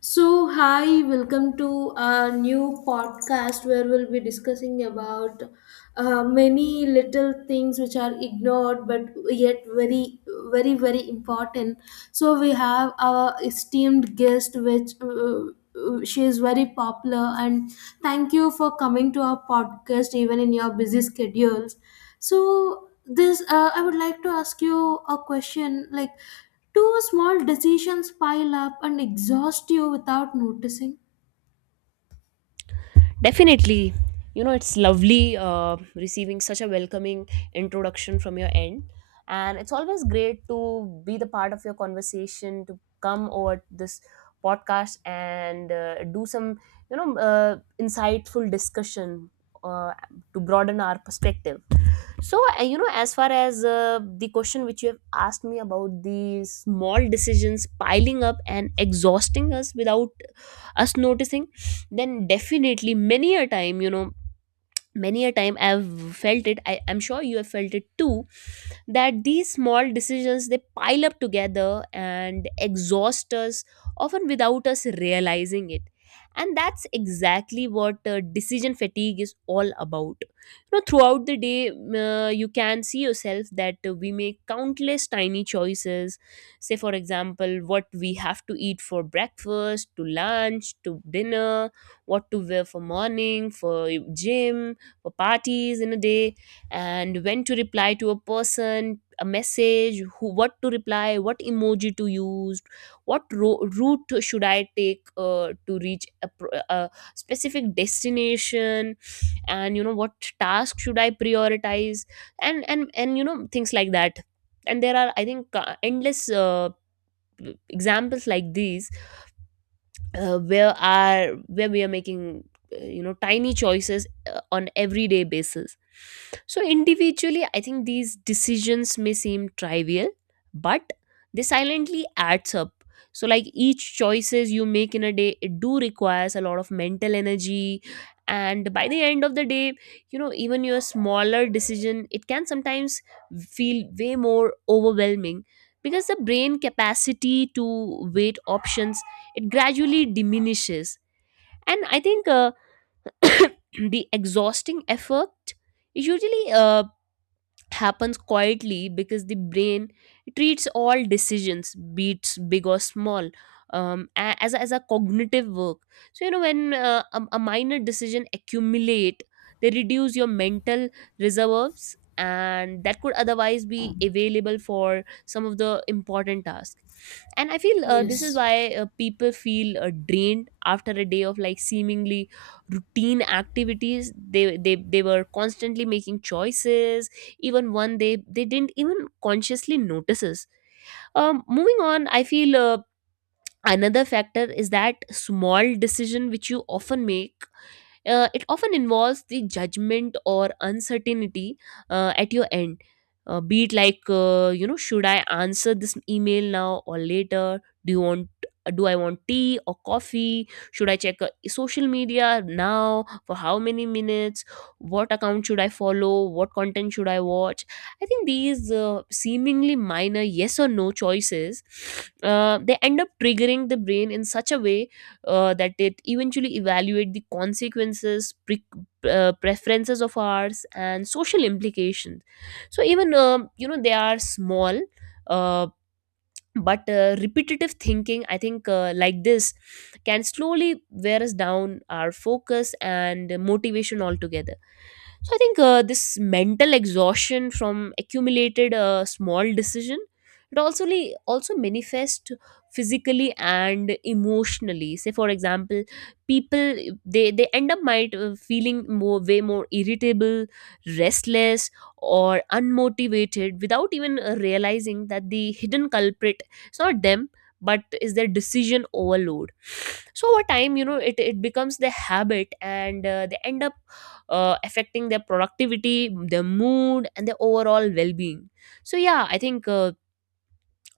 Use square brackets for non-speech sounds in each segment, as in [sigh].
So, hi, welcome to a new podcast where we'll be discussing about many little things which are ignored but yet very, very important. So, we have our esteemed guest, which she is very popular, and thank you for coming to our podcast even in your busy schedules. So I would like to ask you a question. Like, do small decisions pile up and exhaust you without noticing? Definitely. You know, it's lovely receiving such a welcoming introduction from your end. And it's always great to be the part of your conversation, to come over this podcast and do some, insightful discussion uh, to broaden our perspective. So as far as the question which you have asked me about the small decisions piling up and exhausting us without us noticing, then definitely many a time, many a time I've felt it. I'm sure you have felt it too, that these small decisions they pile up together and exhaust us often without us realizing it. And that's exactly what decision fatigue is all about. You know, throughout the day you can see yourself that we make countless tiny choices. Say for example, what we have to eat for breakfast to lunch to dinner, what to wear for morning, for gym, for parties in a day, and when to reply to a person a message, who, what to reply, what emoji to use, route should I take to reach a specific destination, and you know what task should I prioritize, and you know things like that. And there are, I think, endless examples like these, where we are making you know tiny choices on everyday basis. So individually I think these decisions may seem trivial, but they silently adds up. So like each choices you make in a day, it do requires a lot of mental energy. And by the end of the day, you know, even your smaller decision it can sometimes feel way more overwhelming, because the brain capacity to weight options it gradually diminishes. And I think [coughs] the exhausting effort usually happens quietly, because the brain treats all decisions beats big or small as a cognitive work. So you know when a minor decision accumulate, they reduce your mental reserves, and that could otherwise be available for some of the important tasks. And I feel this is Yes, why people feel drained after a day of like seemingly routine activities. They they were constantly making choices, even one they didn't even consciously notices. Moving on, I feel another factor is that small decision which you often make, it often involves the judgment or uncertainty at your end. Be it like, you know, should I answer this email now or later? Do you want? Do I want tea or coffee? Should I check social media now for how many minutes? What account should I follow? What content should I watch? I think these seemingly minor yes or no choices, they end up triggering the brain in such a way that it eventually evaluate the consequences preferences of ours and social implications. So even you know they are small, uh, but repetitive thinking I think like this can slowly wear us down our focus and motivation altogether. So I think this mental exhaustion from accumulated small decision, also manifest physically and emotionally. Say for example, people they end up might feeling more way more irritable, restless, or unmotivated without even realizing that the hidden culprit is not them but is their decision overload. So over time, you know, it becomes the habit, and they end up affecting their productivity, their mood, and their overall well being. So, yeah, I think uh,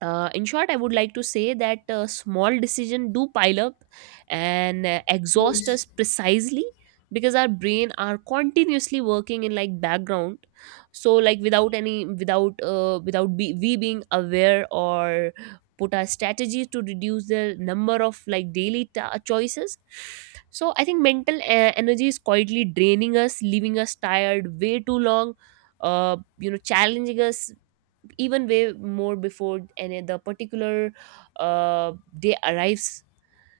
uh, in short, I would like to say that small decision do pile up and exhaust yes, us precisely because our brain are continuously working in like background. So like without any without without be, we being aware or put our strategies to reduce the number of like choices. So I think mental energy is quietly draining us, leaving us tired way too long. You know, challenging us even way more before and the particular uh, day arrives.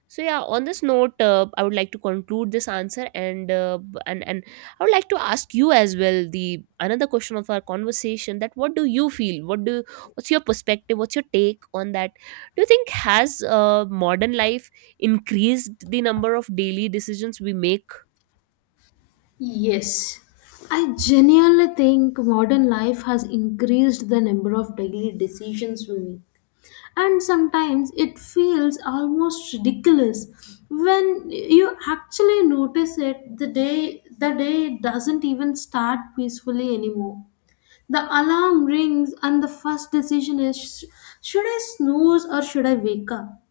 So yeah, on this note I would like to conclude this answer, and and I would like to ask you as well the another question of our conversation, that what do you feel, what's your perspective, what's your take on that? Do you think has modern life increased the number of daily decisions we make? yes, I genuinely think modern life has increased the number of daily decisions we make. And sometimes it feels almost ridiculous when you actually notice it. The day doesn't even start peacefully anymore. The alarm rings, and the first decision is should I snooze or should I wake up?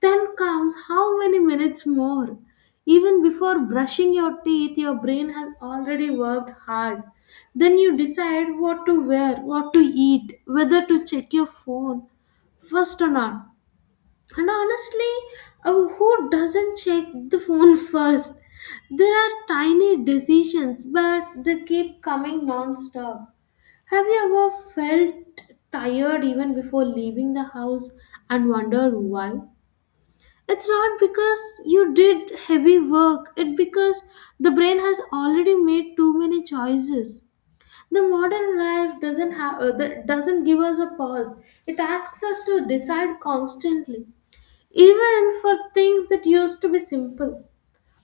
Then comes how many minutes more? Even before brushing your teeth, your brain has already worked hard. Then you decide what to wear, what to eat, whether to check your phone first or not. And honestly, who doesn't check the phone [laughs] first? There are tiny decisions, but they keep coming non stop. Have you ever felt tired even before leaving the house and wondered why? It's not because you did heavy work, it's because the brain has already made too many choices. The modern life doesn't have that doesn't give us a pause. It asks us to decide constantly, even for things that used to be simple.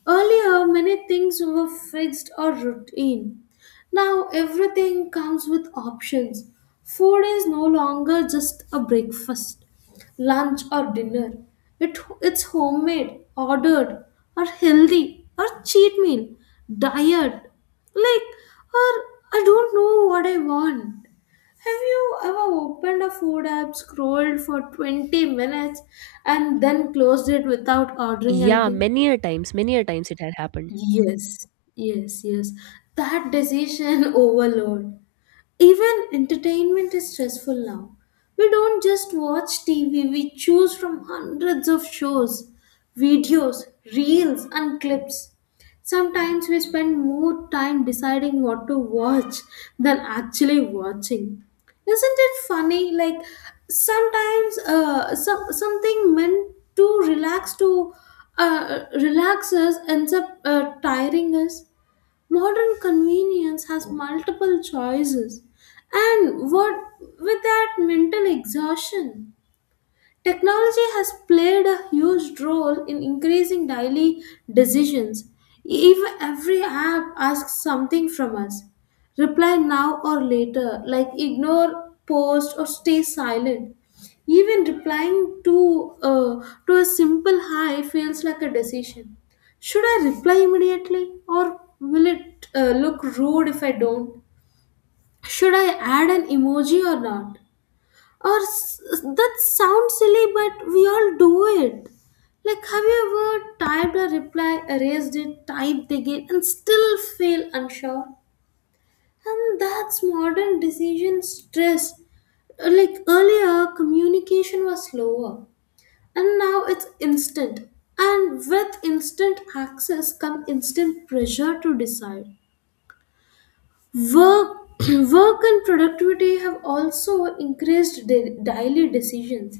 Earlier, many things were fixed or routine. Now, everything comes with options. Food is no longer just a breakfast, lunch, or dinner. It's homemade, ordered, or healthy, or cheat meal, diet. Like, or I don't know what I want. Have you ever opened a food app, scrolled for 20 minutes, and then closed it without ordering Yeah, anything? many a times, many a times it had happened. Yes, yes, yes. That decision [laughs] overload. Even entertainment is stressful now. We don't just watch TV, we choose from hundreds of shows, videos, reels, and clips. Sometimes we spend more time deciding what to watch than actually watching. Isn't it funny? Like sometimes something meant to relax us ends up tiring us. Modern convenience has multiple choices, and what with that mental exhaustion? Technology has played a huge role in increasing daily decisions. Even every app asks something from us. Reply now or later, like ignore, post, or stay silent. Even replying to a simple hi feels like a decision. Should I reply immediately or will it look rude if I don't? Should I add an emoji or not? That sounds silly, but we all do it. Like, have you ever typed a reply, erased it, typed again, and still feel unsure? And that's modern decision stress. Like earlier, communication was slower, and now it's instant. And with instant access come instant pressure to decide. Work, [clears throat] work and productivity have also increased daily decisions,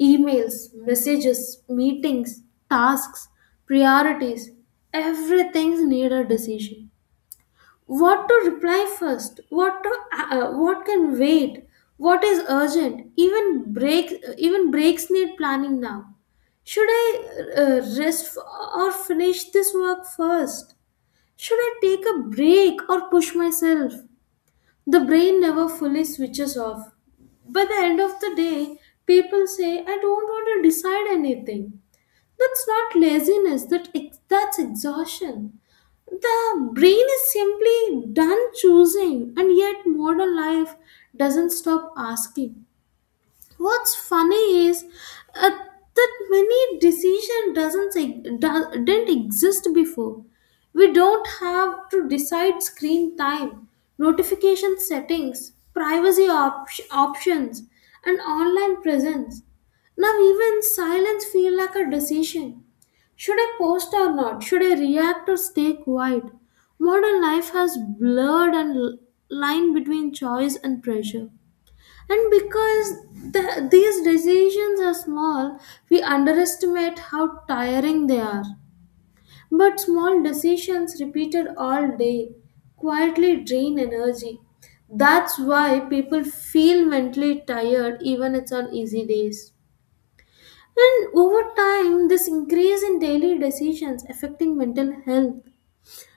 emails, messages, meetings, tasks, priorities. Everything needs a decision. What to reply first? What can wait? What is urgent? Even breaks need planning now. Should I rest or finish this work first? Should I take a break or push myself? The brain never fully switches off. By the end of the day, people say, I don't want to decide anything. That's not laziness, that's exhaustion. The brain is simply done choosing, and yet modern life doesn't stop asking. What's funny is that many decision doesn't e- do- didn't exist before. We don't have to decide screen time, notification settings, privacy options, and online presence. Now even silence feel like a decision. Should I post or not? Should I react or stay quiet? Modern life has blurred and line between choice and pressure. And because these decisions are small, we underestimate how tiring they are. But small decisions repeated all day quietly drain energy. That's why people feel mentally tired even it's on easy days. And over time, this increase in daily decisions affecting mental health.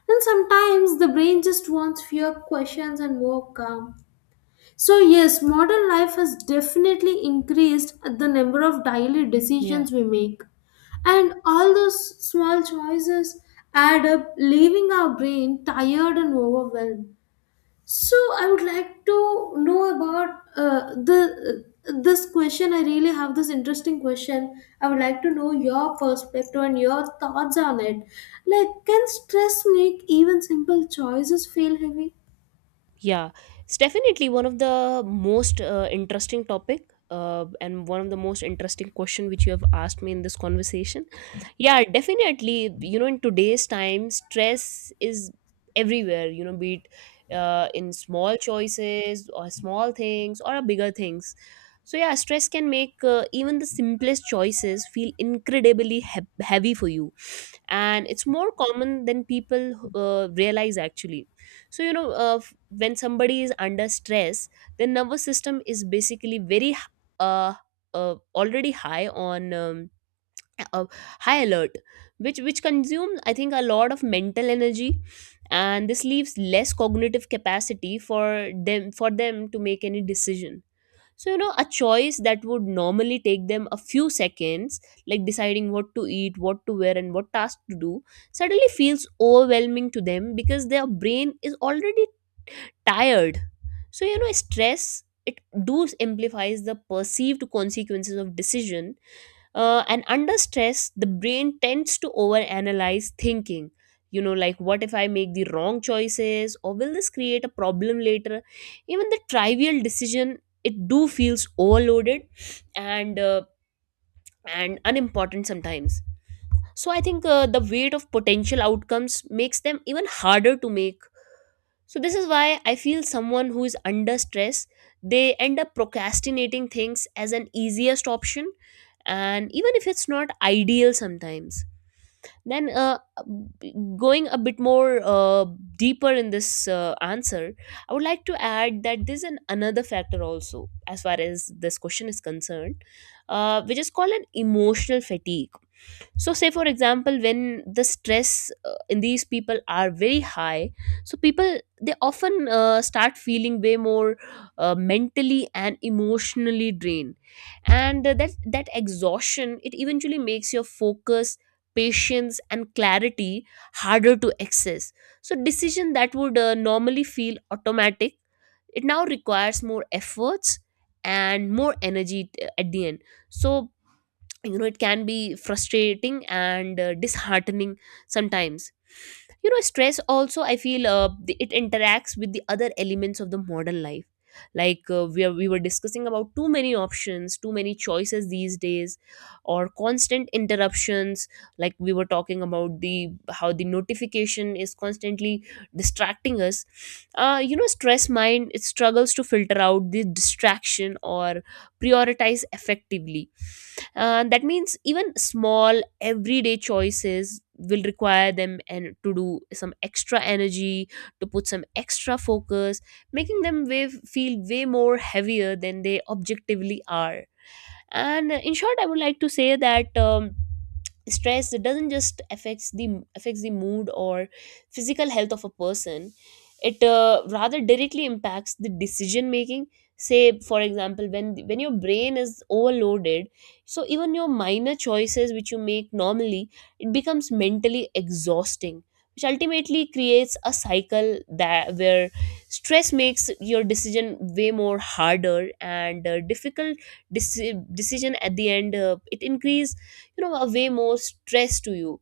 And sometimes the brain just wants fewer questions and more calm. So, yes, modern life has definitely increased the number of daily Yeah. decisions we make. And all those small choices add up, leaving our brain tired and overwhelmed. So, I would like to know about the this question. I really have this interesting question. I would like to know your perspective and your thoughts on it. Like, can stress make even simple choices feel heavy? Yeah, it's definitely one of the most interesting topic and one of the most interesting question which you have asked me in this conversation. Yeah, definitely. You know, in today's time, stress is everywhere. You know, be it in small choices or small things or bigger things. So yeah, stress can make even the simplest choices feel incredibly heavy for you, and it's more common than people realize actually. So you know when somebody is under stress, their nervous system is basically uh, already high on uh, high alert, which consumes I think a lot of mental energy, and this leaves less cognitive capacity for them to make any decision. So you know a choice that would normally take them a few seconds, like deciding what to eat, what to wear, and what task to do, suddenly feels overwhelming to them because their brain is already tired. So you know stress it do amplifies the perceived consequences of decision, and under stress the brain tends to overanalyze, thinking, you know, like what if I make the wrong choices, or will this create a problem later? Even the trivial decision it do feels overloaded and and unimportant sometimes. So I think the weight of potential outcomes makes them even harder to make. So this is why I feel someone who is under stress, they end up procrastinating things as an easiest option, and even if it's not ideal sometimes. Then going a bit more deeper in this answer, I would like to add that there's an another factor also as far as this question is concerned, which is called an emotional fatigue. So say for example, when the stress in these people are very high, so people they often start feeling way more mentally and emotionally drained, and that that exhaustion it eventually makes your focus, patience and clarity harder to access. So decision that would normally feel automatic, it now requires more efforts and more energy at the end. So you know it can be frustrating and disheartening sometimes. You know stress also I feel it interacts with the other elements of the modern life, like we were discussing about too many options, too many choices these days, or constant interruptions, like we were talking about the how the notification is constantly distracting us. You know stress mind it struggles to filter out the distraction or prioritize effectively. That means even small everyday choices will require them and to do some extra energy, to put some extra focus, making them way, feel way more heavier than they objectively are. And in short I would like to say that stress it doesn't just affects the mood or physical health of a person, it rather directly impacts the decision making. Say for example, when your brain is overloaded, so even your minor choices which you make normally, it becomes mentally exhausting, which ultimately creates a cycle that, where stress makes your decision way more harder and difficult. Decision at the end it increase you know a way more stress to you.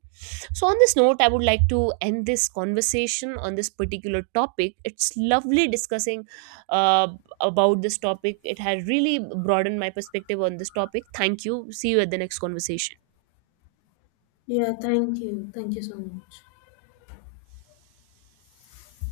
So on this note I would like to end this conversation on this particular topic. It's lovely discussing uh, about this topic. It has really broadened my perspective on this topic. Thank you, see you at the next conversation. Yeah, thank you. Thank you so much.